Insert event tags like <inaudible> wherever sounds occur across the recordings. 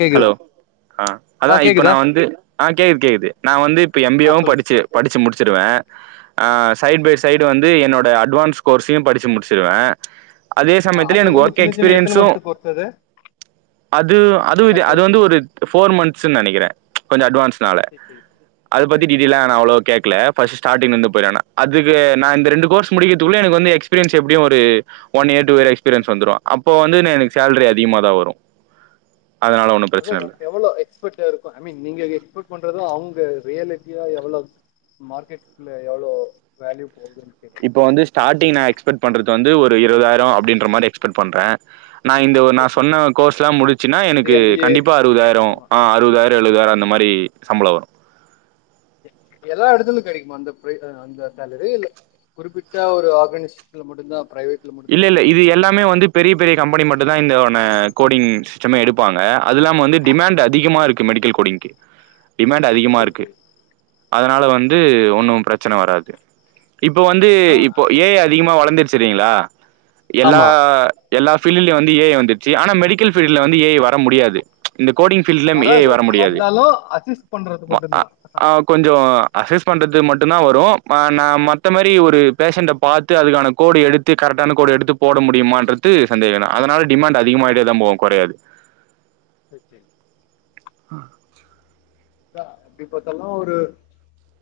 கேக்குது ஹலோ ஆ அதா இப்ப நா வந்து ஆ கேக்குது கேக்குது நா வந்து இப்ப எம் பி ஆ ஏ வு சொல்லுங்க படிச்சு படிச்சு முடிச்சிருவே ஆ சைட் ஓகே பை சைட் வந்து என்னோட அட்வான்ஸ் கோர்ஸையு படிச்சு முடிச்சிருவே அதே ஆ சமயத்தில அது எனக்கு எல்லாமே ஒர்க் சின்ன சின்ன எத்தன எக்ஸ்பீரியன்ஸு மந்த்து கோர்ஸ் அது அது அ து மத்த எல்லா அது வந்து கோர்ஸும் ஒரு ஃபோர் மந்த்ஸ்ன் நெனைக்கிறே இப்ப இந்த அட்வான்ஸ்னால சேத்தி அத பத்தி சரி டீடெ ய்லா நா அவ்ளோ கேக்கல ஃபஸ்டு ஸ்டார்டிங்ல இருந்து போயிரான அதுக்கு நா இந்த ரெண்டு கோர்ஸ் முடிக்கத்துக்குள எனக்கு வந்து எக்ஸ் பீரியன்ஸ் எப்டியு ஒரு one year two year experience வந்துரு அப்போ வந்துனு எனக்கு சேலரி அதிகமாதா வரு அதனால ஒன்னு அதா பிரச்சன இல்ல எவ்வளோ எக்ஸ்பர்ட்டு இருக்கு ஐ மீன் நீங்க எக்ஸ்பக்ட் பண்றது அவங்க ரியலிட்டியா எவ்ள மார்க்கெட்ல எவ்ளோ வேல்யூ போகுதுன் இப்ப வந்து ஸ்டாட்டிங் நா எக்ஸ்பெக்ட் பண்றது வந்து ஒரு இருபதாயிர அப்டின்ற மாரி எக்ஸ்பெக்ட் பண்ற நா இந்த ஒ நா ஓகே சொன்ன கோர்ஸ்லா முடிஞ்ச்சுனா இந்த எனக்கு எம் பி ஏ கண்டிப்பா அறுபதாயிர ஆமா ஆ அறுபதாயிர டு எழுபதாயிர அந்த மாரி சம்பள வரு எல்லா எடத்துலயு கெடைக்குமா அந்த பிரை ஆ அந்த சேலரி இல்ல குறிப்பிட்ட ஒரு ஆர்கனைஷேஷன்ல மட்டுந்தா பிரைவேட் இல்ல இல்ல இது எல்லாமே வந்து பெரிய பெரிய கம்பெனி மட்டுந்தா இந்தோன கோடிங் சிஸ்டமே எடுப்பாங்க அது இல்லாம வந்து டிமாண்ட் அதிகமா இரு க்கு மெடிக்கல் கோடிங்க்கு டிமேண்டு அதிகமா ஓகே இருக்கு ஓகே அதனால வந்து ஒன்னு பிரச்சன வராது இப்ப வந்து நா இப்ப ஏ ஐ அதிகமா வளந்துருச்சில்லைங்களா எல்லா ஆமா எல்லா ஃபீல்டுலயு வந்து ஏ ஐ வந்துருச்சு ஆனா மெடிக்கல் ஃபீல்டுல வந்து ஏ ஐ வர முடியாது இந்த கோடிங் ஃபீல்டுல ம ஏ ஐ வராது வர முடியாது வந்தாலு அசிஸ்ட் பண்றது ம அ மட்டுந்தா அ கொஞ்ச அசஸ் பண்றதுக் மட்டுந்தா வரு ம நா மத்த மாரி ஒரு பேஷண்ட்ட பாத் து அதுக்கான கோடு எடுத்து கரெக்டான கோடு எடுத்து போட முடியமான்றது சந்தேகந்தா அதனால டிமாண்ட் அதிகமாயிட்டேதா போகு கொறையாது ஓகேங் ஆ தா அப்படி பாத்தாலு ஒரு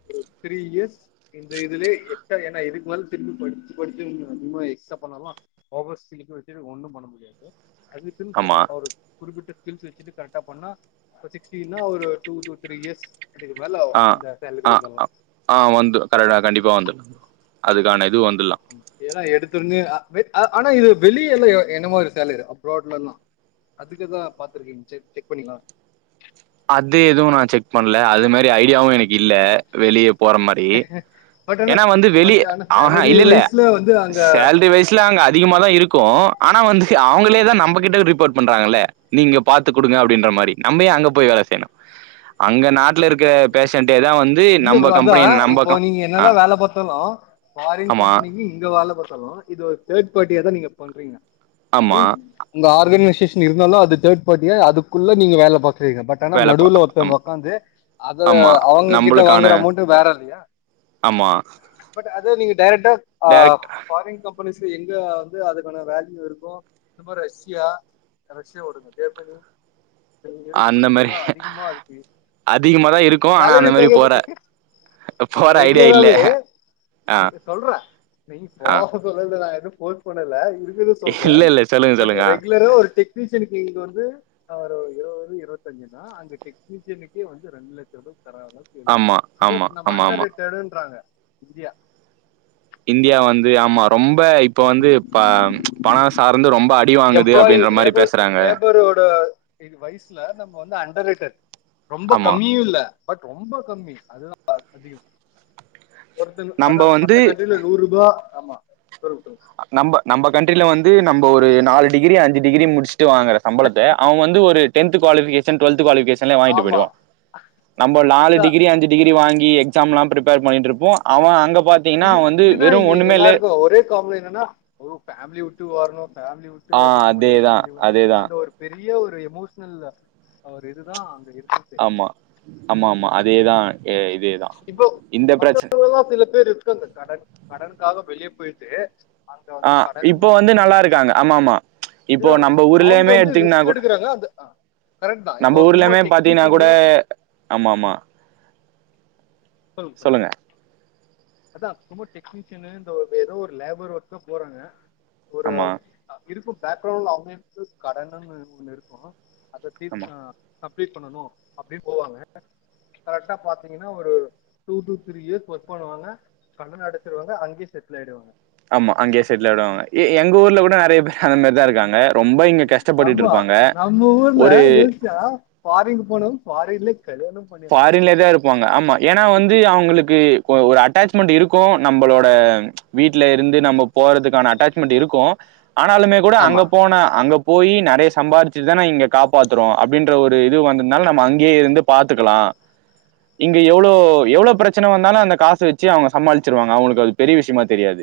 ஒரு த்ரீ இயர்ஸ் இந்த இதுலே எக்ஸ்ட்ரா ஏனா இதுக்கு மேல திருப்பி படிச்சு படிச்சு இன்னு எக்ஸ்ட்ரா பண்ணாலு ஓவர் ஸ்கில்ஸ் வெச்சட்டு ஒன்னும் பண்ண முடியாது ஐ மீன் ஸ்கில்ஸ் ஆமா அவரு குறிப்பிட்ட ஸ்கில்ஸ் வெச்சுட்டு கரெக்டா பண்ணா இப்ப சிக்ஸ்டீனா ஒரு டூ டு த்ரீ இயர்ஸ் அதுக்கு மேல ஆ ஆ வந்துர்லா ஆ வந்துரு கரெக்டா கண்டிப்பா வந்துரு அதுக்கான இது வந்துர்லா ஏன்னா எடுத்ததுமே ஆ வெ ஆ ஆனா இது வெளிய எல்லா என்னமோ ஒரு சேலரி அப்ராட்லலா அதுக்குதா பாத்துருக்கிங் செக் செக் பண்ணிக்லா அது எதுவு நா செக் பண்ல அது மாரி ஐடியாவு எனக்கு இல்ல வெளிய போற மாரி பட் ஆனா ஏன்னா வந்து வெளிய பட் ஆனா ஆ ஹா சேலரி இல்லில்ல வைஸ்ல வந்து அங்க சேல்ரி வைஸ் ஆமா அங்க அதிகமாகதா இருக்கு ஆனா வந்து ஆமா அவங்களேதா நம்ப கிட்ட ரிப்போர்ட் பண்றாங்களே நீங்க பாத்து குடுங்க அப்டின்ற மாறி நம்ப ஏ அங்கப் போய் வேல செய்யணு அங்க நாட்ல இருக்க பேஷன்டே தா வந் இல்ல ப்ரோ அதா இப்போ நீங்க என்னதா வேல பாத்தலு ஃபாரின் ஆமா கம்பெனிக்கு எங்க வேல பாத்தாலு இது ஒரு தேர்ட் பார்ட்டியா தா நீங்க பண்றீங்க ஐ ஆமா மீன் உங்க ஆர்கனைசேஷன் இருந்தாலு அது தேர்ட் பார்டியா அதுக்குள்ள நீங்க வேல பாக் செய்றீங்க பட் ஆனா வேலப்பா நடுவுல ஆம் ஒருத்தங்க உக்காந்து அத ஆமா அவங்க கிட் நம்பளுக்கான வாங்குற அமௌண்ட் வேற இல்லையா ஆமா பட் அது நீங்க டைரக்டா ஆ டேரக்ட் ஃபாரின் கம்பெனிஸ் எங்க வந்து அதுக்கான வேல்யூ இருக்கோ அந்த மாற் ரஷ்யா ரஷ்யா ஓடது ஜெர்மனி இழுப்பு அந்த மாரி அதுக்கெல்லா அதிகமா இருக்கு அதிகமா ஆமா தா இருக்கு ஆனா அந்த சேலரி மாரி பேக்கேஜு போற எங்க போற ஐடியா இல்ல ரெகுலராவே ஆ இருங்க சொல்றே இப்போ ஆ சொல்லல நா எது ஃபோர்ஸ் பண்ணல இருக்கத சொல்றே இல்ல இல்ல சொல்லுங்க பட் சொல்லுங்க ஆ ரெகுலரா ஒரு டிக் டெக்னீசியனக்கு இங்க வந்து ஆ ஒரு இருவது இருவத்தஞ்சுனா ஆ அங்க டெக்னீஷியனுக்கே வந்து ரெண்டு லட்ச ரூபாய் தராங்க டி எம் கே ஆமா பிகாஸ் ஆமா நம்ம ஆமா ஆமா அண்டர் ரிட்டருன்றாங்க இந்தியா இந்தியா வந்து ஆமா ரொம்ப இப்போ வந்து இ பணம் சார்ந்து ரொம்ப அ எம்ப்ளாயி லேபர் லேபரோட இது வயசுல நம்ம வந்து அண்டர்ட்டர் ரொம்ப ஆமா கம்மியு இல்ல பட் ரொம்ப கம்மி அதுதா அதிகோ ஒருத்தனுக் நம்ப அதா மத்த வந்து கண்ட்ரியல நூறு ரூபா ஆமா ப்ரிஃப்ரென்ஸ் நம்ப நம்ப கண்ட்ரியில வந்து நம்போ ஒரு நாலு டிகிரி அஞ்சு டிகிரி முடிச் சு வாங்குற சம்பளத்த அவ வந்து ஒரு டென்த் குவாலிபிகேஷன் டுவெல்த் குவாலிபேஷன் லே வாங்கிட்டு ஆமா போயிடுவா நம்ம நாலு அதான் டிகிரி அஞ்சு டிகிரி வாங்கி எக்ஸாம்லா ப்ரிப்பேர் பண்ணிட் இருப்போ அவ அங்க பாத்தீங்ன்னா வந்து வெறு ஒன்னுமே இல்ல காமெடி என்னன்னா ஃபேமிலி விட்டு ஓடணு ஃபேமிலி விட் ஆ அதேதா அதேதா பெரிய ஒரு எமோஷனல் ஒரு இதுதா அங்க இருக்கு ஆமா ஆமா ஆமா அதேதா எ இதேதா இப்ப இந்த பிரச்சன மத்தவங்கள்ல்லா சில பேர் இருக்காங்க கடன் கடனுக்காக வெளிய போய்ட்டு ஆ இப்போ வந்து நல்லா இருக்காங்க ஆமா ஆமா இப்போ ஏமா நம்ம அவங்க ஊர்லயுமே வந்து எத்தீங்னா ரிஸ்க் கூட எடுக்குறாங்க அந்த கரெக்ட் தா இப்போ நம்ம சும்மா ஊர்லமே பாத்தீங்ன்னா டெக்னீஷியனு கூட ஆமா ஆமா சொல்லுங்க சொல்லுங்க அதா சும்மா டெக்னீஷியனு இந்த ஏதோ ஒரு லேபர் ஒர்க்கா போறாங்க ஒரு ஆமா ஆ இருக்கு பேக்ரவுண்ட்ல அவங்க எடுத்த கடன்னு ஒன்னு இருக்கு அத தீர் ஆமா ஆ கம்ப்ளீட் பண்ணனு அப்டின் போவாங்க கரெக்டா பாத்தீங்ன்னா ஒரு two two three years work பண்ணுவாங்க கடன் அடச்சிருவாங்க அங்கே செட்டுல் ஆயிடுவாங்க ஆமா அங்கே செட்டில் ஆய்டுவாங்க எ எங்க ஊர்ல கூட நெறைய பேரு அந்த மாரி தா இருக்காங்க ரொம்ப இன் ஆமா நம்ம ஊர்ல யோஸ்ச்சா ஃபாரின்கு போனவங் ஃபாரின்லே கல்யாணம் பண்ணிடுறாங்க பாரின்லே தா இருப்பாங்க ஆமா ஏனா வந்து அவங்களுக்கு ஒ ஒரு அட்டாச் மென்ட் இருக்கு நம்பளோட வீட்ல இருந்து நம்ம போறதுக்கான அட்டாச்மெண்ட் இருக்கு ஆனாலுமே கூட ஆமா அங்க போனா அங்க போயி நெறைய சம்பாரிச்சுட்தான இங்க காப்பாத்துறோ அப்டின்ற ஒரு இது வந்து இருந்தாலு நம்ம ஆமா அங்கயே இருந்து பாத்துக்கலா இங்க எவ்ளோ எவ்ளோ பிரச்சனை வந்தாலு அந்த காசு வெச்சு அவுங்க சமாளிச்சிருவாங்க அவுங்களுக்கு அது பெரியவிஷ்யமா தெரியாது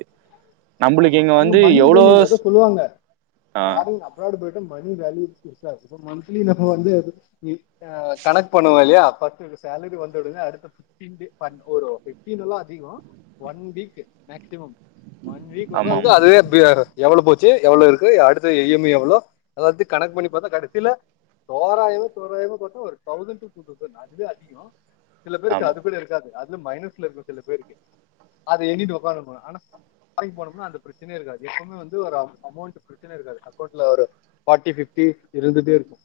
நம்பளுக்கு ஆம்மா இங்க அங்க வந்து மணி எவ்ளோ வேலியில எதோ சொல்லுவாங்க ஆ பாருங்க முன்னாடி போய்ட்டு மணிவேல்யூ மந்த்லி இந்த எஃப் வந்து எ கனக் பண்ணுவோ இல்லையா ப சேலரி வந்தஉடனே அடுத்தப <inaudible> ஃபன்ட் வரு ஃபிஃப்டினெல்லா அதிகொ one week maximum one week ஆமா ஒக்காந்து ஆமா அது தேர்ட் பி ஆர் எவ்வளோ போச்சு எவ்வள இருக்கு அடுத்து இ எம் ஐ எவ்வளோ அத கண்க் பண்ணி பாத்தா கடசில தோராயவோ தோராயவ பாத்தா ஒரு தௌசண்ட் டு டூ தௌசண்ட் அதுவே அதிகொ சில பேருக்கு ஆமா அதுக்கூட இருக்காது அதுல மைனஸ்ல இருக்கு சில பேருக்கு அத எண்ணிட்டு உக்கந்துருப்பாங்க ஆனா வேலக்போனப் ன்னு அந்த பிரச்சனையே இருக்காது எப்பவுமே வந்து ஒரு அமௌண்ட் பிரச்சின இருக்காது அக்கௌண்ட்ல ஒரு ஃபார்ட்டி ஃபிஃப்டி இருந்துட்டேருக்கு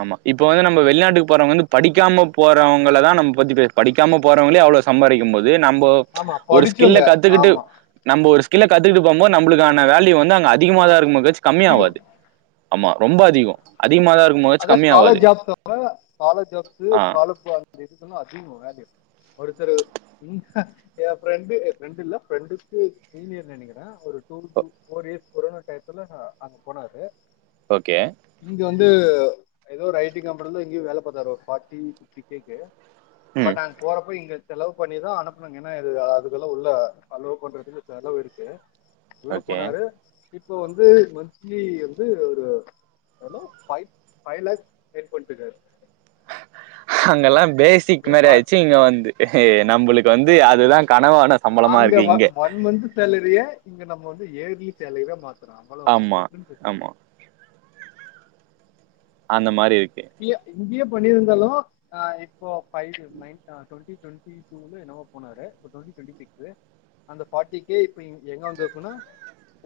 ஆம்மா இப்பவந்து நம்ம வெளிநாட்டுக்கு போறவங்க வந்து படிக்காம போறவங்களதா நம்ப்பத்தி பேஸ் படிக்காம போறவங்களே அவ்வளோ சம்பாரிக்கும்போது நம்ப ஆமா ஒரு ஸ்கில்ல படிச்சவங்க கத்துக்கிட்டு ஆமா நம்ம ஒரு ஸ்கில்ல கத்துக்கிட்டு போம்போது நம்மளுக்கான வேல்யூ வந்து அங்க அதிகமாதா இருக்கு மோச் அதிகோ கம்மியவாது ஆம்மா ரொம்ப அதிகொ அதிகமா தா இருக்குமோ அதா scholar job the scholar jobs ஆ காலப்பு இது அதிக வேல்யூ ஒருத்தர் ன் அ எ ஃப்ரெண்டு என் ஃப்ரெண்டு இல்ல ப்ரெண்டுக் சீனியர் நெனைக்க க ஒரு two two four years corona டைத்துல நா அங்க போனாரு ஓக்கே இங்க வந்து ஏதோ ஒரு ஐ டி கம்பென்ல இங்கியெ வேலை பாத்தாரு ஃபார்ட்டி ஃபிஃப்ட்டி கே ம் பட் நாங் போறப்ப இங்க செலவ் பண்ணிதா அனுப்புனாங்க என்னா இது அதுக்கெல்லா உள்ள செலவ் பண்றதுக்கு செலவுருக்கு உள்ள ஓகே போனாரு இப்போ வந்து மந்த்லி வந்து ஒரு எவ்ளோ ஃபை ஃப்வை லேக்ஸ் யேர்ன் பண்ணிட்டுக்காரு அங்கல்லாம் பேஸ் சிக் அப்படியே மேரி பார் ஆய்ச்சு இங்க வந்து நம்ப்ளுக்கு வந்து ஆமா அதுதா கனவான சம்பளமா அங்க இருக்கு வ இங்கெ ஒன் மந்த் சேலரிய இங்க நம்ம வந்து யெர்லி சேலரிதா மாத்துறோம்ள்ள ஆமா ஆமா அந்தமாரி இருக்கு பி‌ ஃப் இங்கியே பண்ணியிருந்தாலு அ இப்போ பைவ வி டோண்ட்டி டோண்ட்டி இன்னு என்னமோ போனாரு <inaudible> அந்த ஃப்பாட்டி கே இப்ப எங்க வந்து அப்பன்னா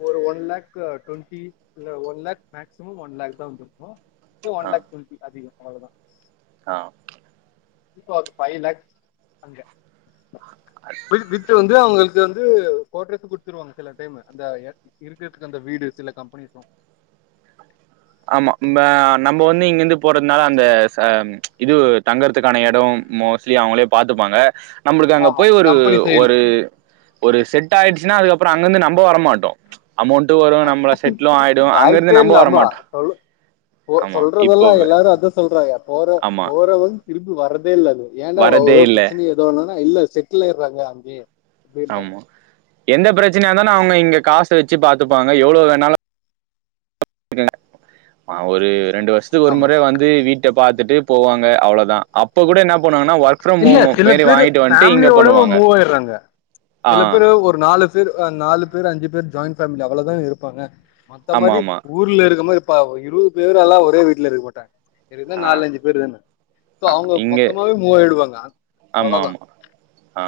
ஒரு ஒன் லேக் அ டுவெண்ட்டி இல்ல one lakh maximum one lakh தா வந்திருக்கு ஒன்லேக் <inaudible> அதிகொ அவ்ளோதா அ ப்போ அது ஃபை லேக்ஸ் அங்கெ வி வித்து வந்து அவுங்களுக்கு வந்து கோட்ரஸ்ஸு குடுத்துருவாங்க சில அதேமார் ந்த இருக்கிறதுக்கு அந்த வீடு சில கம்பெனிஸ்லா ஆம்மா ந்த நம்போ வந்து இங்கிருந்து போறதுனால அந்த இது தங்கற்துக்கான எடொ மோர் ஸ்லி அவங்களே பாத்துப்பாங்க நம்பளுக்கு அங்க ஆமா போய் ஒரு கம்பெனி சைடு ஒரு ஒரு செட் ஆயிடுச்சுனா அதுக்கப்பற அங்கர்ந்து நம்ப வரமாட்டோ அமௌண்டு வரு நம்மள செட்ல்லு ஆயிடுவ வாய்ப்பே அங்கருந்து நம்ப இல்ல ஆமா வரமாட்டோ சொல் போ ஆமா இப்போ சொல்றதெல்லா எல்லாரு அத்தா சொல்றாங்க போற ஆமா போற வந் திருப்பி வர்றதே இல்ல ஏன்டா வ வரதே ஒரு இல்ல பிரச்சனை ஏதோ ஒனுல்னா இல்ல செட்டில் ஆய்டுறாங்க அங்யே ஆம்மா எந்த பிரச்சனைய ஆனா அவுங்க இங்க காசு வெச்சு பாத்துப்பாங்க எவ்ளோ வேணாலு போய்ட்டாங்க நா ஒரு ரெண்டு வருஷத்துக்கு ஒரு ஆமா மொற வந் து வீட்ட பாத்துட்டு போவாங்க அவ்ளதா அப்ப கூட என்ன பண்ணுவாங்கன்னா ஒர்க் பிரம் இல்ல ஹோம் சில மேரி பேரு வாங்கிட்டு வந்ட்டு இங்க ஃபேமிலியோட பண்ணுவாங்க மூவ் ஆயிடுறாங்க ஆ சில பேரு ஒரு நாலு த்து அ நாலு பேர் அஞ்சு பேர் ஜாயிண்ட் பேமிலி அவ்வளதா இருப்பாங்க மத்த மதி ஆமாமா. ஊர்ல இருக்க மாரி பாவ் இருவது பேறால்ல ஒரே வீட்டுல இருக்க மாட்டாங்க இருந்தா ஆ நாலுஞ்சு பேரு தான சோ அவங்க மொத்தமாவே மூவாயிடுவாங்க ஆம்மாம்மா ஆ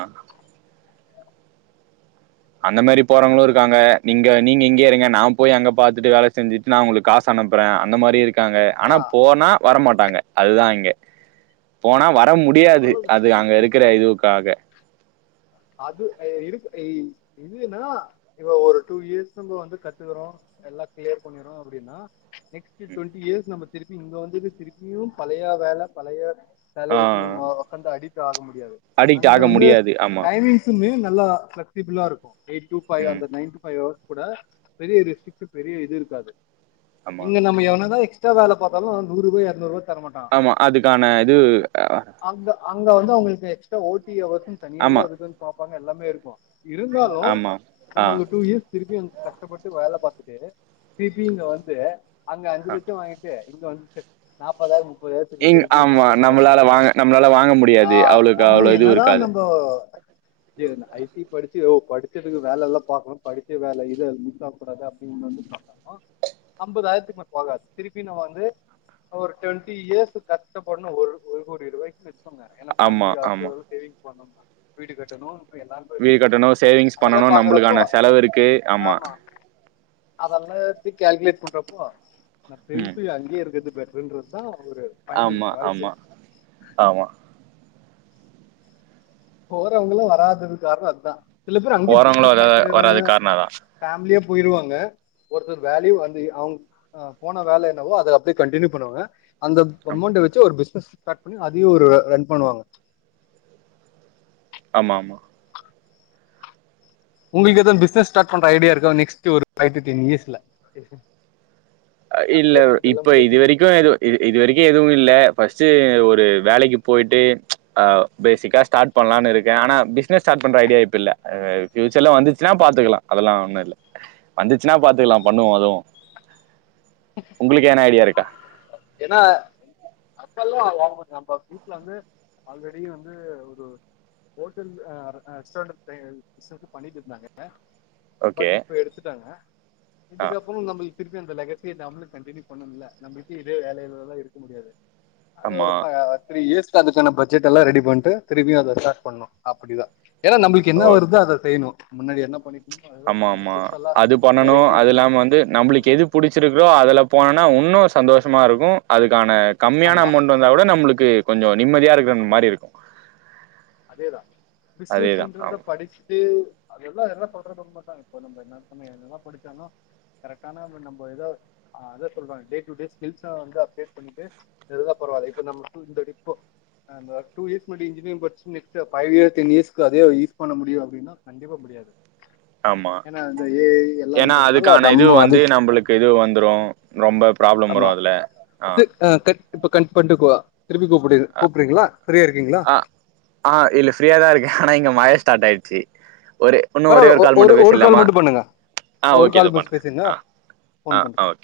அந்த மாரி போறவங்களு இருக்காங்க நிங்க நீங்க இங்கயே இருங்க நா போய் அங்க பாத்துட்டு வேல செஞ்சுட் நா உங்களுக்கு காஸ் அனுப்பறே அந்த மாரியூ இருக் காங்க அனா ஆ போனா வர மாட்டாங்க அதுதா இங்க போனா வர மு டியாது அவ்ளோதா அது அங்க இருக்கற இதுவுக்காக அது எ இருக் எய் இதுன்னா இப்ப ஒரு டூ இயர்ஸ் நம்ப வந்து கத்துக்கறோ எல்லா கிளியர் பண்ணிர்றோ அப்படின்னா நெக்ஸ்ட் டொண்ட்டி இயர்ஸ் நம்ப திருப்பி இங்க வந்துட்டு திருப்பியூ பழையா வேல பழையா ஆ சேலரிக்கு ஒக்கந்து அடிக்ட்டு ஆக முடியாது அடிக்ட் அங்க ஆக வந்து முடியாது. ஆமா. <unintelligible> நல்லா பிளக்ஸிபுலா இருக்கு எயிட் டூ ஃபை ம் அந்த நைன் டூ பைவ் அவர்ஸ் கூட பெரிய ரிஸ்ட்ரிக்ட்டு பெரிய இது இருக்காது ஆமா. இங்க நம்ம எவனதா எக்ஸ்ட்ரா வேல பாத்தாலு நூறுபா இரநூறுவா தர மாட்டா அமா அதுக்கான இது அங்க அங்க வந்து அவங்களுக்கு எக்ஸ்ட்ரா ஓ டி ஹவர்ஸ்ன் தனியாவே ஆமா அதுக்கு வந் பாப்பாங்க எல்லாமே இருக்கு இருந்தாலு ஆமா ஆ நம்ம அங்க டூ ஈஸ் திருப்பியூ அங் கஷ்டப்பட்டு வேல பாத்துட்டு திருப்பியூ இங்க வந்து அங்க அஞ்சு ஆ. லட்சோ வாங்கிட் து இங்க வந்து <unintelligible> இங் திருப்பி ஆமா கஷ்டப்பட நம்மளால முடியாதுல்ல வாங்க நம்மளால வாங்க மு ஆ நம்ம என்னதா நம்போ <unintelligible> ஐ டி படிச்சு யோவ் படிச்சதுக்கு வேல எல்லா பாக்கனு படிச்ச வேல இது அது மிஸ் ஆக கூடாது அப்டின் வந்து <unintelligible> ஐம்பதாயிரத்துக்கு மே போகாது திருப்பி நா வந்து ஒரு டொண்ட்டி இயர்ஸ்ஸு கஷ்டப்படுனு ஒரு ஒரு கோ டி ரூவாய்க்கு <unintelligible> ஏன்னா ஆமா பேமிலி ஆமா அடுத்தது எதா சேவிங் பண்ணுன்னா வீடு கட்டணு எல்லாமே வீ கட்டணு சேவிங்ஸ் அதெல்லா பண்ணணு பாக்குறப்போ நம்மளுக்கான செலவு இருக்கு ஆமா அதல்லா எப்டி கேல்குலேட் பண்றப்போ நா ம் <unintelligible> அங்கயே இருக்கறது பெட்ட ருன்றதுதா ஒரு ஃபைனல் ஆமா சாய்ஸே ஆமா ஆமா போறவங்கள வராதது காரணோ அத்தா சில பேர் அங்கயே போறவங்களு பிஸ்னஸ் வர ஸ்டார்ட் பண்ணிடுறாங்க வராது காரண அதா பேமிலியா போயிருவாங்க ஒருத்தர் வேல்யூ வந்து அவுங் ஆ போன வேல என்னவோ அது அப்படியே கண்டினியூ பண்ணுவாங்க அந்தது ஆமா அமௌண்ட வெச்சு ஒரு பிஸ்னஸ் ஸ்டார்ட் பண்ணி அதையு ஒரு ரன் பண்ணுவாங்க ஆமா ஆமா உங்களுக்கு எதூ பிஸ்னஸ் ஸ்டார்ட் பண்ற ஐடியா இருக்கா நெக்ஸ்ட் ஒரு ஃபைவ் டூ டென் இயர்ஸ்ல அ இல்ல ஆஃப்டர் இதெல்லாம் இப்ப முடிச்சுட்டு இதுவரைக்கு எது இது இது வரைக்கு எதுவு இல்ல ஃபஸ்ட்டு ஒரு வேலைக்கு போயிட்டு அ பேசிக்கா ஸ்டார்ட் பண்லான்னு இருக்க அனா பிஸ்னஸ் ஸ்டாட் பண்ற ஐடியா இப்ப இல்ல அ ஃபியூச்சர்ல வந்துச்சுன்ன பாத்துக்கலா அதலா ஒன்னு இல்ல வந்துச்சுன்னா பாத்துக்கலா பண்ணுவோ அதுவு உங்களுக்கு எதனா ஐடியா இருக்கா என்ன நம்ப வீட்லந்து ஆல்ரெடி வந்து ஒரு ஹோட்டல் ஆ ரெஸ்டாரண்ட் பிஸ்னஸ்ஸு பண்ணிட்டு இருந்தாங்க ஓகே. பட் இப்ப எடுத்துட்டாங்க ஆ இதுக்கப்புறம் நம்புள்க் திருப்பியும் அந்த லகஸ்த்திய நாமளும் கண்டினியூ பண்ணணும்ல நம்புள்க்கு இதே வேல எல்லா இருக்க முடியாது அது ஆமா. ஒரு பா த்ரீ இயர்ஸ்க்கு அதுக்கான பட்ஜெட் எல்லா ரெடி பண்ட்டு திரிப்பியு அத ஸ்டார்ட் பண்ணோ அப்படிதா ஏன்னா நம்புள்க் என்ன வருதோ ஓகே. அத செய்ணு முன்னாடி என்ன பண்ணிட்ருந்தமோ அதுதா பண்ணனு பெருசாலா பண்ணணு அதுல்லாமா வந்து நம்மளுக் எதுப் புடிச்சிருக்கோ அதுல போனனா இன்னு சந்தோஷமா இருக்கும் அதுக்கான கம்மியான ஆமா அமவ்ண்ட் வந் தா கூட நம்ளுக்கு கொஞ்சோ நிம்மதியா இருக்கனு மாரி இருக்கும் அதேதா பிஸ்னஸ் அதேதான். என்றத ஆமா, படிச்சுட்டு அதெல்லா எல்லா சொல்றது உண்ம தா இப்ப நம்ப என்ன மே நல்லா படிச்சோன்னா கரெக்ட்டான நம்ப எதோ அதே சொல்றாங்க டே டூ டே ஸ்பென்ஸ்ன வந்து அப்டேட் பண்ணிட்டு இருந்தா பரவால்ல இப்ப நம்போ இந்த டிப்போ அ நம்போ டூ இயர்ஸ் முடின்ஞ்சி இன்ஜினியரிங் படிச் நெஸ்ட்டு ஃபைவ் இயர் டென் இயர்ஸ்க்கு அதே யூஸ் பண்ண முடியு அப்டின்னா கண்டிப்ப முடியாது ஆமா. ஏன்னா இந்த ஏ ஐ எல்லா வந்துருனால நம்ம அதுக்கு க்குது வந்துரும் ரொம்ப ப்ராப்ளம் வராதுல அ ஆ இப்ப கட் பண்ட்டு கூ ஆ திருப்பி கூப்புடு அ கூப்புறீங்ளா ஃப்ரீயா இருக்கீங்ளா ஆ ஆ இல்ல ஃப்ரீயா தா இருக்கே ஆனா இங்க மழ ஸ்டார்ட் ஆயிட்ச்சு ஒரு உன்னோ ஒரே பரவாயில்ல ஒரு கால் மட்டு ஒரு கால் பேசில்லாமா மட்டும் பண்ணுங்க ஆ ஒரு ஓகே இதோ கால் பண்ற பேசுங்க ஆ ஃபோன் ஆ பண்றேன் ஆ ஓக்